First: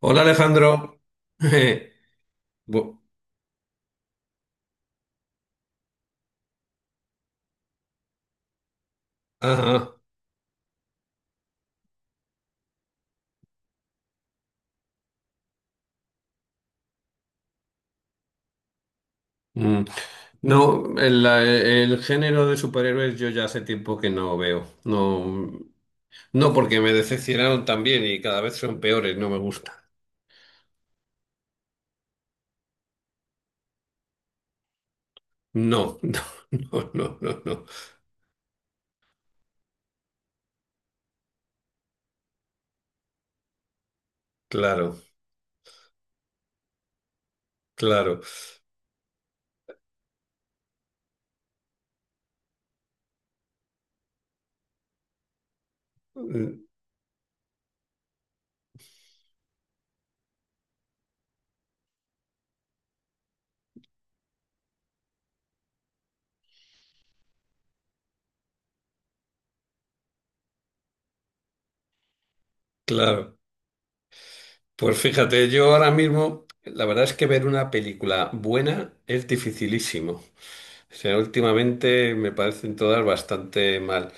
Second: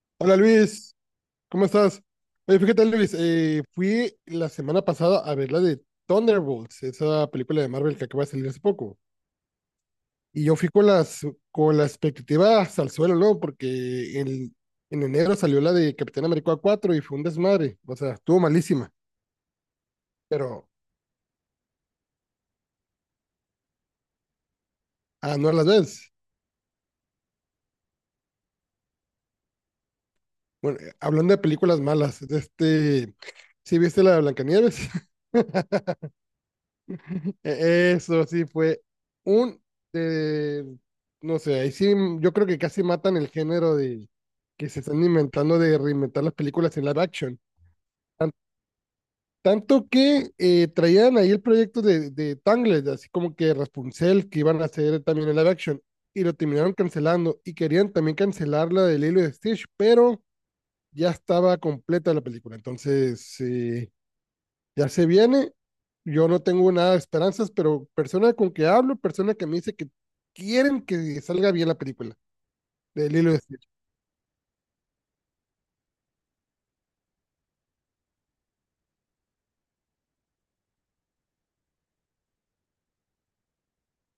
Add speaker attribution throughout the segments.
Speaker 1: Hola
Speaker 2: Hola Luis,
Speaker 1: Alejandro.
Speaker 2: ¿cómo estás? Oye, fíjate
Speaker 1: Bu-
Speaker 2: Luis, fui la semana pasada a ver la de Thunderbolts, esa película de Marvel que acaba de salir hace poco.
Speaker 1: Ajá.
Speaker 2: Y yo fui con las expectativas al suelo, ¿no? En enero salió la de Capitán América 4 y fue un desmadre. O sea, estuvo malísima,
Speaker 1: Mm.
Speaker 2: pero
Speaker 1: No, el género de superhéroes yo ya hace tiempo que no veo.
Speaker 2: a
Speaker 1: No,
Speaker 2: no las ves.
Speaker 1: no porque me decepcionaron también y cada vez son peores, no me gusta.
Speaker 2: Bueno, hablando de películas malas, ¿sí viste la de Blancanieves?
Speaker 1: No, no, no, no, no, no.
Speaker 2: Eso sí fue un, eh, no sé, ahí sí yo creo que casi matan el género de que se
Speaker 1: Claro,
Speaker 2: están inventando de reinventar las películas en live action.
Speaker 1: claro,
Speaker 2: Tan- tanto que traían ahí el proyecto de Tangled, así como que Rapunzel, que iban a hacer también en live action, y lo
Speaker 1: mm,
Speaker 2: terminaron cancelando, y querían también cancelar la de Lilo y Stitch, pero ya estaba completa la película, entonces... ya se viene. Yo no tengo nada de esperanzas, pero persona con que hablo, persona que me dice que quieren que salga bien la película de Lilo y
Speaker 1: claro.
Speaker 2: Stitch.
Speaker 1: Pues fíjate, yo ahora mismo, la verdad es que ver una película buena es dificilísimo. O sea, últimamente me parecen todas bastante mal.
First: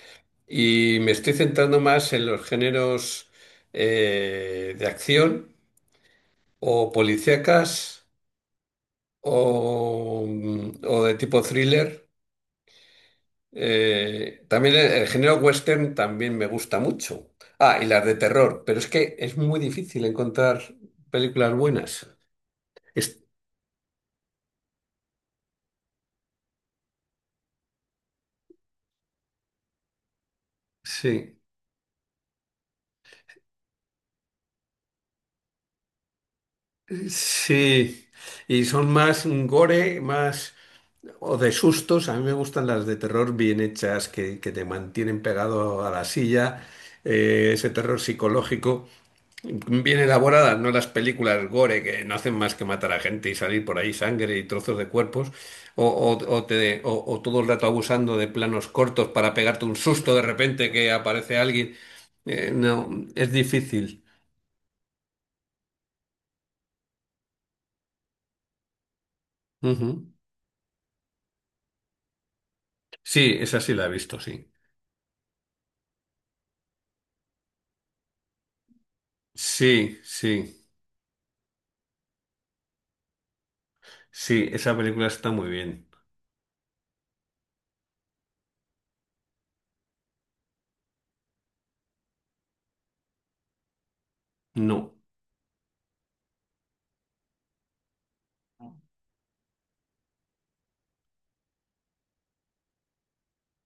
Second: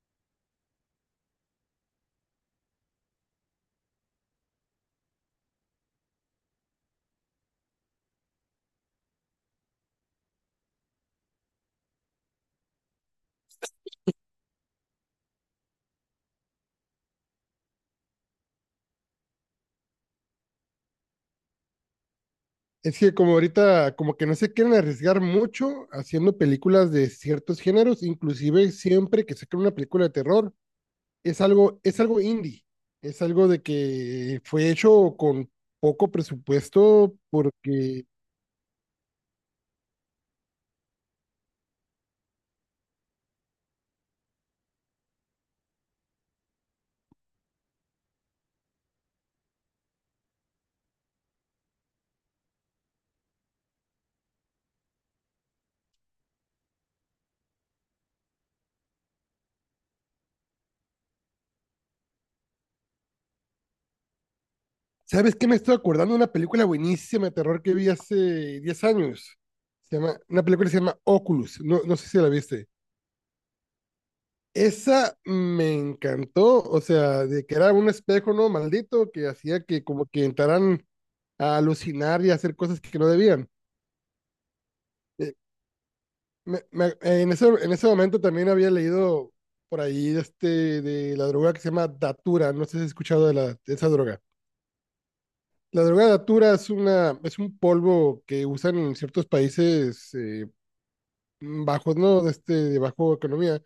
Speaker 1: Y me estoy centrando más en los géneros de acción o policíacas o, o de tipo thriller. También el género western también me gusta mucho. Ah, y las de terror, pero es que es muy difícil encontrar películas buenas.
Speaker 2: Es que
Speaker 1: Es-
Speaker 2: como ahorita, como que no se quieren arriesgar mucho haciendo películas de ciertos géneros, inclusive siempre que sacan una película de terror,
Speaker 1: sí,
Speaker 2: es algo indie, es algo de que fue hecho con poco presupuesto porque
Speaker 1: sí. Y son más gore, más. O de sustos, a mí me gustan las de terror bien hechas, que te mantienen pegado a la silla, ese terror psicológico, bien elaboradas, no las películas gore que no hacen más que matar a gente y salir por ahí sangre y trozos de cuerpos, o todo el rato abusando de planos cortos para pegarte un susto de repente que aparece alguien. No, es difícil.
Speaker 2: ¿sabes qué? Me estoy acordando de una película buenísima de terror que vi hace 10 años.
Speaker 1: Ujú.
Speaker 2: Una película que se llama Oculus. No, no sé si la viste.
Speaker 1: Sí, esa sí la he visto, sí.
Speaker 2: Esa me encantó. O sea, de que era un espejo, ¿no? Maldito, que hacía que
Speaker 1: Sí,
Speaker 2: como que
Speaker 1: sí,
Speaker 2: entraran a alucinar y a hacer cosas que no debían.
Speaker 1: sí, esa película está
Speaker 2: Eh,
Speaker 1: muy bien.
Speaker 2: en ese, en ese momento también había leído por ahí de de la droga que se llama Datura. No sé si has escuchado de esa droga.
Speaker 1: No.
Speaker 2: La droga datura es una, es un polvo que usan en ciertos países bajos, ¿no? De de bajo economía,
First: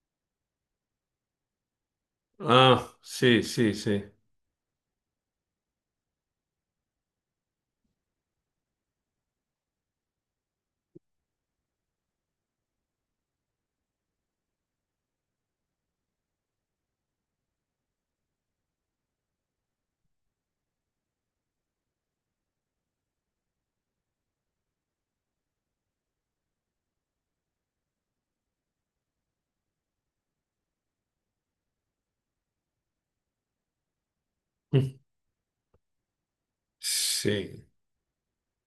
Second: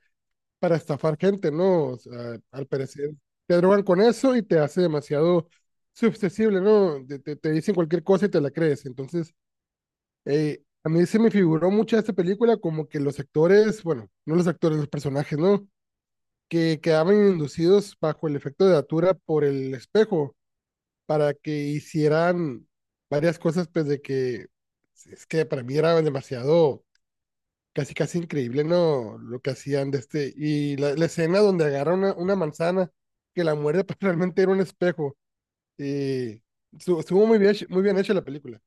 Speaker 2: para estafar gente, ¿no? O sea, al
Speaker 1: Ah,
Speaker 2: parecer
Speaker 1: sí,
Speaker 2: te
Speaker 1: sí,
Speaker 2: drogan con
Speaker 1: sí.
Speaker 2: eso y te hace demasiado susceptible, ¿no? Te dicen cualquier cosa y te la crees. Entonces, a mí se me figuró mucho esta película como que los actores, bueno, no los actores, los personajes, ¿no? Que quedaban inducidos bajo el efecto de datura por el espejo para que hicieran varias cosas, pues de que es que para mí era demasiado, casi casi increíble, ¿no? Lo que hacían de y la escena donde agarra una manzana que la muerde, pues realmente era un
Speaker 1: Mm.
Speaker 2: espejo, y estuvo muy bien,
Speaker 1: Sí,
Speaker 2: muy bien hecha la película.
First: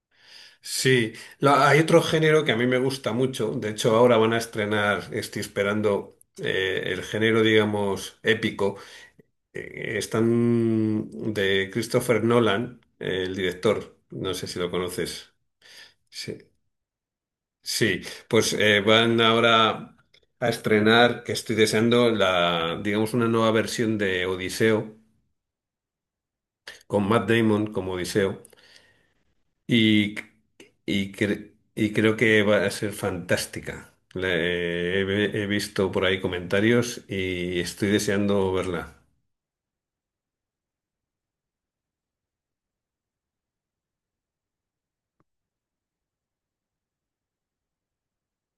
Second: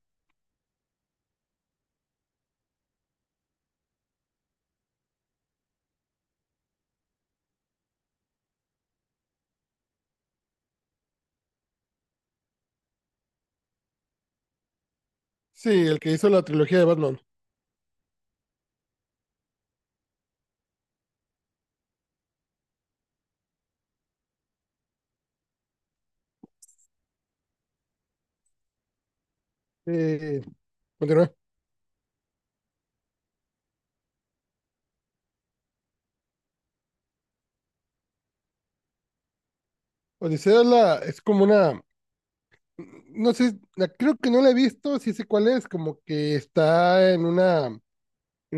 Speaker 1: sí. Hay otro género que a mí me gusta mucho. De hecho, ahora van a estrenar, estoy esperando el género, digamos, épico. Están de Christopher Nolan, el director. No sé si lo conoces.
Speaker 2: Sí, el que hizo
Speaker 1: Sí,
Speaker 2: la trilogía de Batman.
Speaker 1: sí. Pues van ahora a estrenar, que estoy deseando, la, digamos, una nueva versión de Odiseo, con Matt Damon como Odiseo. Y,
Speaker 2: Eh,
Speaker 1: y,
Speaker 2: continúa.
Speaker 1: cre- y creo que va a ser fantástica. He visto por ahí comentarios y estoy deseando verla.
Speaker 2: Odisea es, la, es como una, no sé, creo que no la he visto, sí sé cuál es, como que está en una, en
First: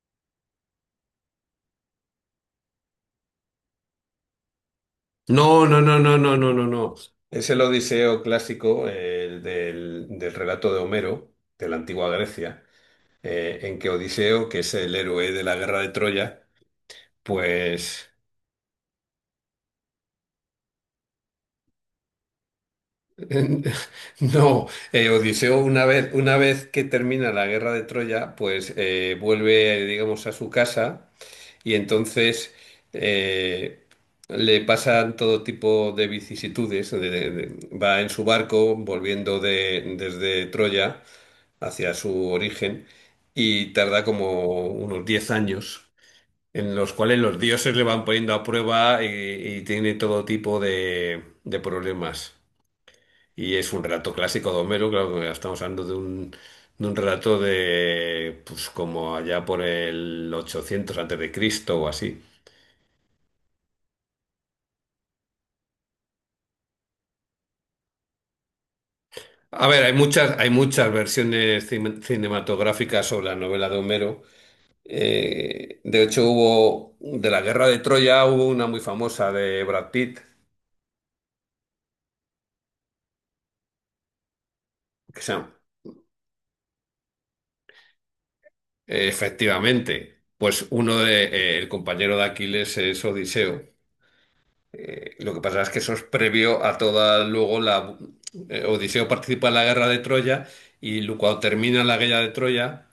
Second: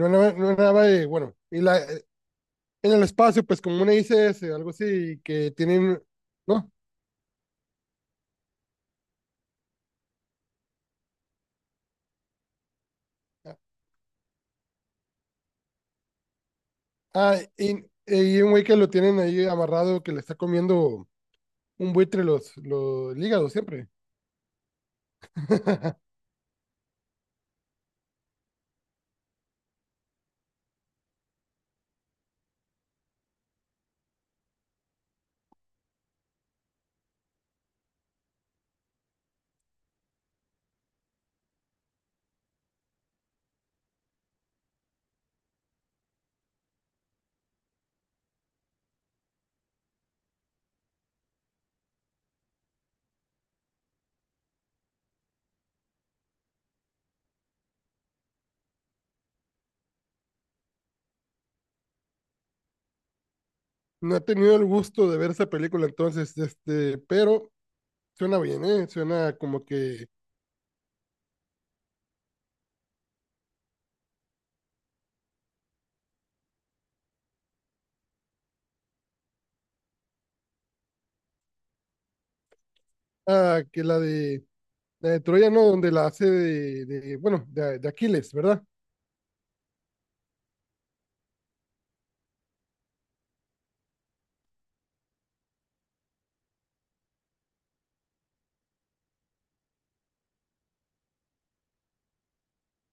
Speaker 2: una, nave- en una nave, bueno, y la, en el espacio, pues como una ICS, algo así, que
Speaker 1: No, no, no,
Speaker 2: tienen,
Speaker 1: no, no, no, no,
Speaker 2: ¿no?
Speaker 1: no. Es el Odiseo clásico, el del relato de Homero, de la antigua Grecia, en que Odiseo, que es el héroe de la guerra de Troya,
Speaker 2: Ah,
Speaker 1: pues
Speaker 2: y un güey que lo tienen ahí amarrado, que le está comiendo un buitre los el hígado siempre.
Speaker 1: no, Odiseo una vez, una vez que termina la guerra de Troya, pues vuelve, digamos, a su casa y entonces eh, le pasan todo tipo de vicisitudes. Va en su barco volviendo desde Troya hacia su origen y tarda como unos 10 años. En los cuales los dioses le van poniendo a prueba y tiene todo tipo de problemas. Y es un relato clásico de Homero, claro que estamos hablando de un, relato de, pues como allá por el 800 antes de Cristo o así.
Speaker 2: No he tenido el gusto de ver esa película entonces, pero suena bien, ¿eh? Suena como
Speaker 1: A ver, hay
Speaker 2: que,
Speaker 1: muchas, hay muchas versiones cinematográficas sobre la novela de Homero. De hecho, hubo de la Guerra de Troya, hubo una muy famosa de Brad Pitt,
Speaker 2: ah, la de
Speaker 1: que se
Speaker 2: Troya,
Speaker 1: llama-
Speaker 2: ¿no? Donde la hace de bueno, de Aquiles, ¿verdad?
Speaker 1: efectivamente, pues uno de el compañero de Aquiles es Odiseo. Lo que pasa es que eso es previo a toda luego la, Odiseo participa en la Guerra de Troya y cuando termina la Guerra de Troya,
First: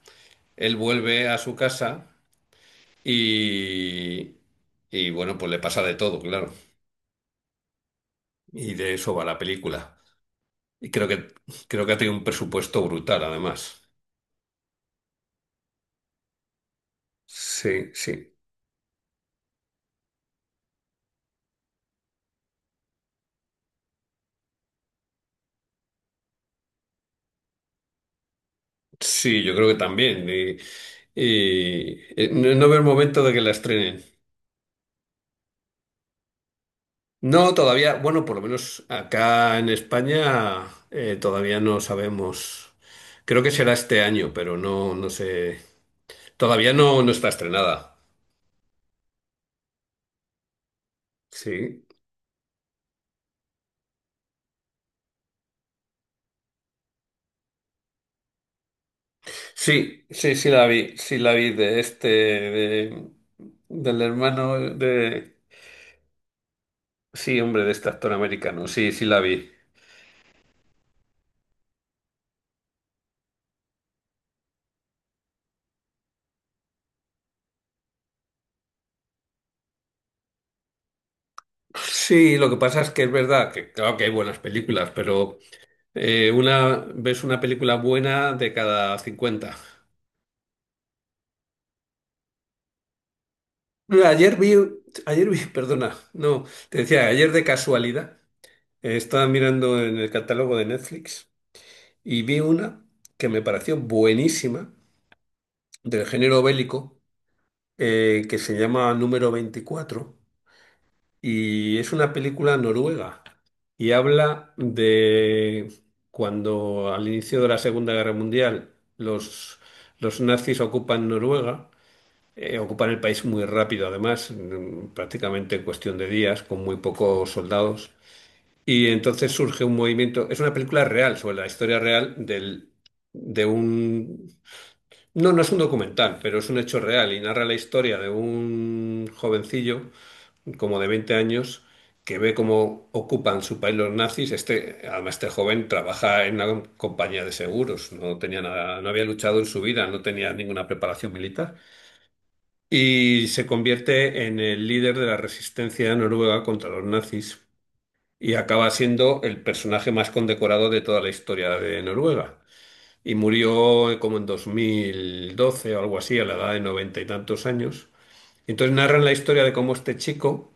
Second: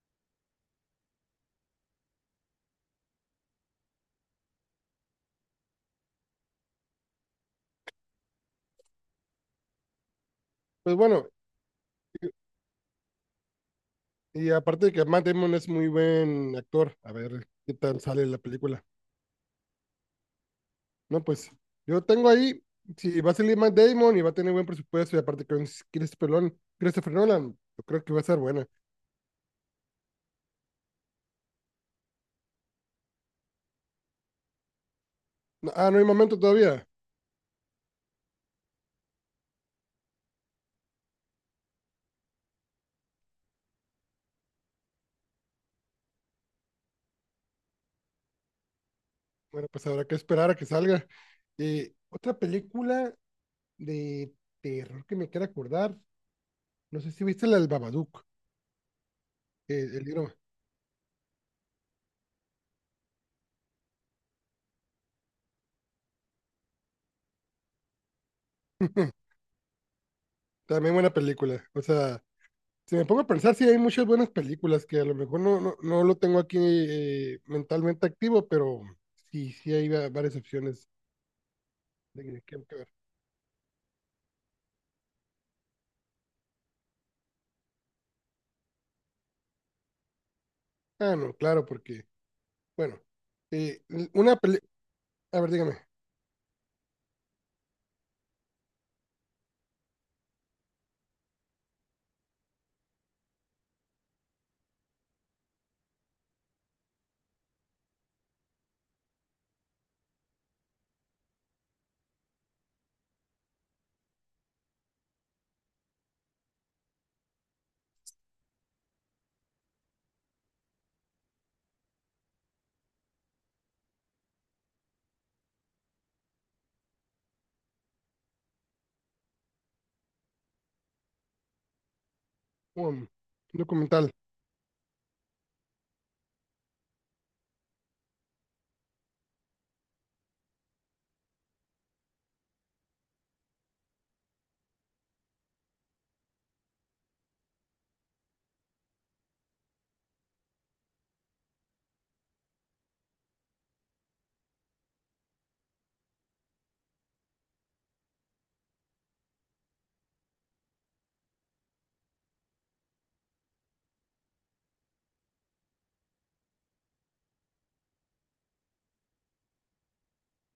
Speaker 1: él vuelve a su casa y y bueno, pues le pasa de todo, claro. Y de eso va la película. Y
Speaker 2: Pues
Speaker 1: creo
Speaker 2: bueno,
Speaker 1: que, creo que ha tenido un
Speaker 2: y,
Speaker 1: presupuesto brutal, además.
Speaker 2: y aparte de que Matt Damon es muy buen actor, a ver qué
Speaker 1: Sí,
Speaker 2: tal
Speaker 1: sí.
Speaker 2: sale la película. No, pues yo tengo ahí, si va a salir Matt Damon y va a tener buen presupuesto y aparte con Christopher Nolan, yo creo que va a ser buena.
Speaker 1: Sí, yo creo que también. Y, no, no veo el momento de que la estrenen.
Speaker 2: Ah, no hay momento todavía.
Speaker 1: No, todavía, bueno, por lo menos acá en España todavía no sabemos. Creo que será este año, pero no, no sé. Todavía no, no está estrenada.
Speaker 2: Bueno, pues habrá que esperar a que salga.
Speaker 1: Sí.
Speaker 2: Otra película de terror que me quiera acordar, no sé si viste la del Babadook,
Speaker 1: Sí,
Speaker 2: el libro.
Speaker 1: sí, sí la vi de este, del hermano de. Sí, hombre, de este actor americano. Sí, sí la vi.
Speaker 2: También buena película. O sea, si me pongo a pensar, sí hay muchas buenas películas que a lo mejor no lo tengo aquí mentalmente activo, pero sí, sí hay varias opciones
Speaker 1: Sí,
Speaker 2: de que,
Speaker 1: lo que pasa
Speaker 2: que
Speaker 1: es que es verdad que claro que hay buenas películas, pero una ves una película buena de cada 50.
Speaker 2: ah, no, claro, porque, bueno,
Speaker 1: Mira,
Speaker 2: una peli... A ver, dígame,
Speaker 1: Perdona, no, te decía, ayer de casualidad estaba mirando en el catálogo de Netflix y vi una que me pareció buenísima del género bélico que se llama Número 24. Y es una película noruega y habla de cuando al inicio de la Segunda Guerra Mundial los, nazis ocupan Noruega, ocupan el país muy rápido además, prácticamente en cuestión de días, con muy pocos soldados. Y entonces surge un movimiento, es una película real sobre la historia real del,
Speaker 2: un
Speaker 1: de
Speaker 2: documental.
Speaker 1: un. No, no es un documental, pero es un hecho real y narra la historia de un jovencillo como de 20 años, que ve cómo ocupan su país los nazis. Este, además, este joven trabaja en una compañía de seguros, no tenía nada, no había luchado en su vida, no tenía ninguna preparación militar. Y se convierte en el líder de la resistencia noruega contra los nazis y acaba siendo el personaje más condecorado de toda la historia de Noruega. Y murió como en 2012 o algo así, a la edad de noventa y tantos años. Entonces narran la historia de cómo este chico,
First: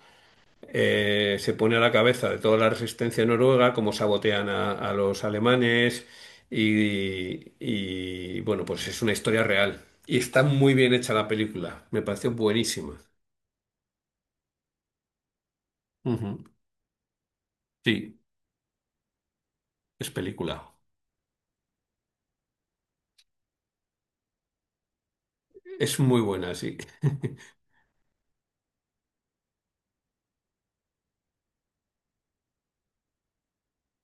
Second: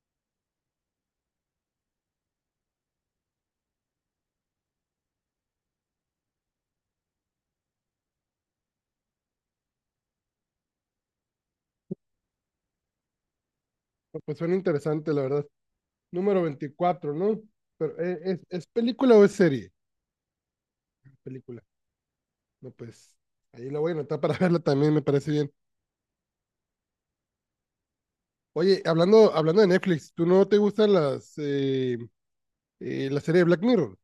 Speaker 1: se pone a la cabeza de toda la resistencia noruega, cómo sabotean a los alemanes bueno, pues es una historia real. Y está muy bien hecha la película, me pareció buenísima.
Speaker 2: No, pues suena interesante, la verdad.
Speaker 1: Ujú.
Speaker 2: Número 24, ¿no? Pero,
Speaker 1: Sí,
Speaker 2: es película o es serie?
Speaker 1: es película.
Speaker 2: Película. No, pues, ahí la voy a anotar para verla también, me parece bien.
Speaker 1: Es muy buena, sí.
Speaker 2: Oye, hablando de Netflix, ¿tú no te gustan la serie de Black Mirror?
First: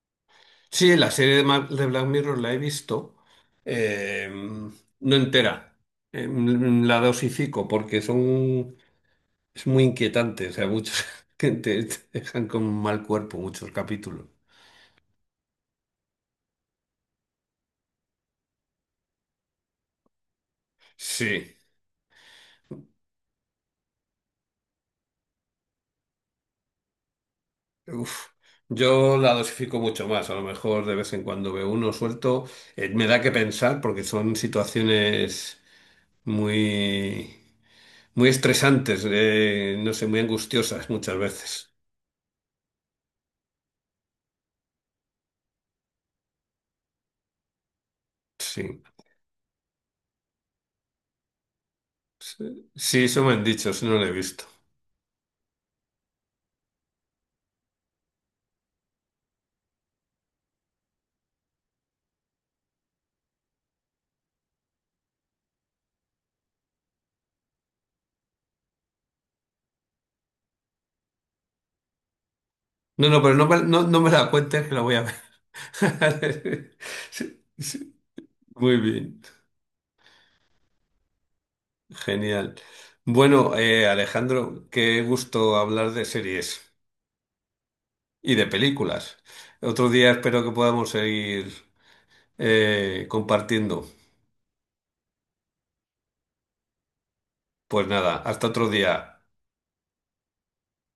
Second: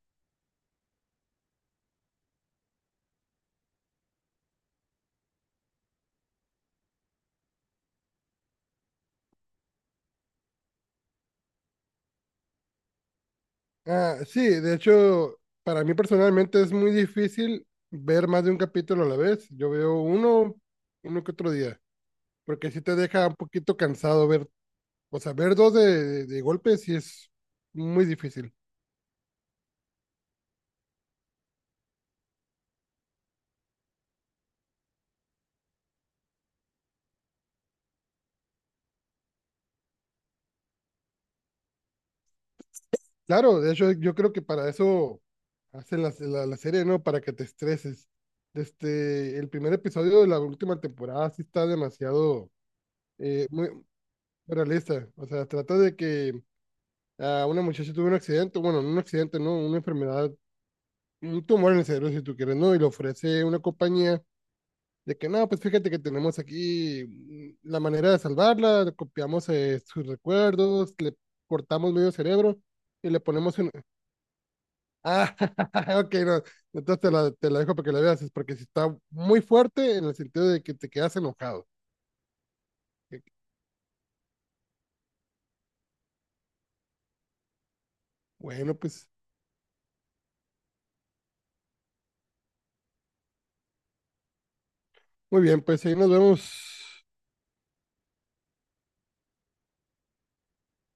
Speaker 1: Sí, la serie de Black Mirror la he visto, eh, no entera. La dosifico porque son, es muy inquietante, o sea, muchos que te dejan con mal cuerpo muchos
Speaker 2: Ah,
Speaker 1: capítulos.
Speaker 2: sí, de hecho, para mí personalmente es muy difícil ver más de un capítulo a la vez. Yo veo uno, uno que otro
Speaker 1: Sí,
Speaker 2: día, porque sí te deja un poquito cansado ver, o sea, ver dos de de golpe sí es muy
Speaker 1: uf.
Speaker 2: difícil.
Speaker 1: Yo la dosifico mucho más, a lo mejor de vez en cuando veo uno suelto. Me da que pensar porque son situaciones muy, muy estresantes, no sé, muy angustiosas muchas veces.
Speaker 2: Claro, de hecho yo creo que para eso hacen la serie, ¿no? Para que te estreses.
Speaker 1: Sí,
Speaker 2: Este, el primer episodio de la última temporada sí está demasiado
Speaker 1: sí, eso me han
Speaker 2: muy
Speaker 1: dicho, eso no lo he visto.
Speaker 2: realista. O sea, trata de que a una muchacha tuvo un accidente, bueno, no un accidente, no, una enfermedad, un tumor en el cerebro, si tú quieres, ¿no? Y le ofrece una compañía. De que no, pues fíjate que tenemos aquí la manera de salvarla, le copiamos sus recuerdos, le cortamos medio cerebro
Speaker 1: No,
Speaker 2: y le
Speaker 1: no, pero no
Speaker 2: ponemos
Speaker 1: me,
Speaker 2: un...
Speaker 1: no, no me la cuentes que la voy a ver.
Speaker 2: Ah, ok, no.
Speaker 1: Sí,
Speaker 2: Te la dejo para que
Speaker 1: sí.
Speaker 2: la veas, es porque si
Speaker 1: Muy
Speaker 2: está
Speaker 1: bien,
Speaker 2: muy fuerte en el sentido de que te quedas enojado.
Speaker 1: genial.
Speaker 2: Que-
Speaker 1: Bueno, Alejandro, qué gusto hablar de series y de
Speaker 2: bueno, pues
Speaker 1: películas. Otro día espero que podamos seguir compartiendo.
Speaker 2: muy bien, pues ahí nos vemos.
Speaker 1: Pues nada, hasta otro día.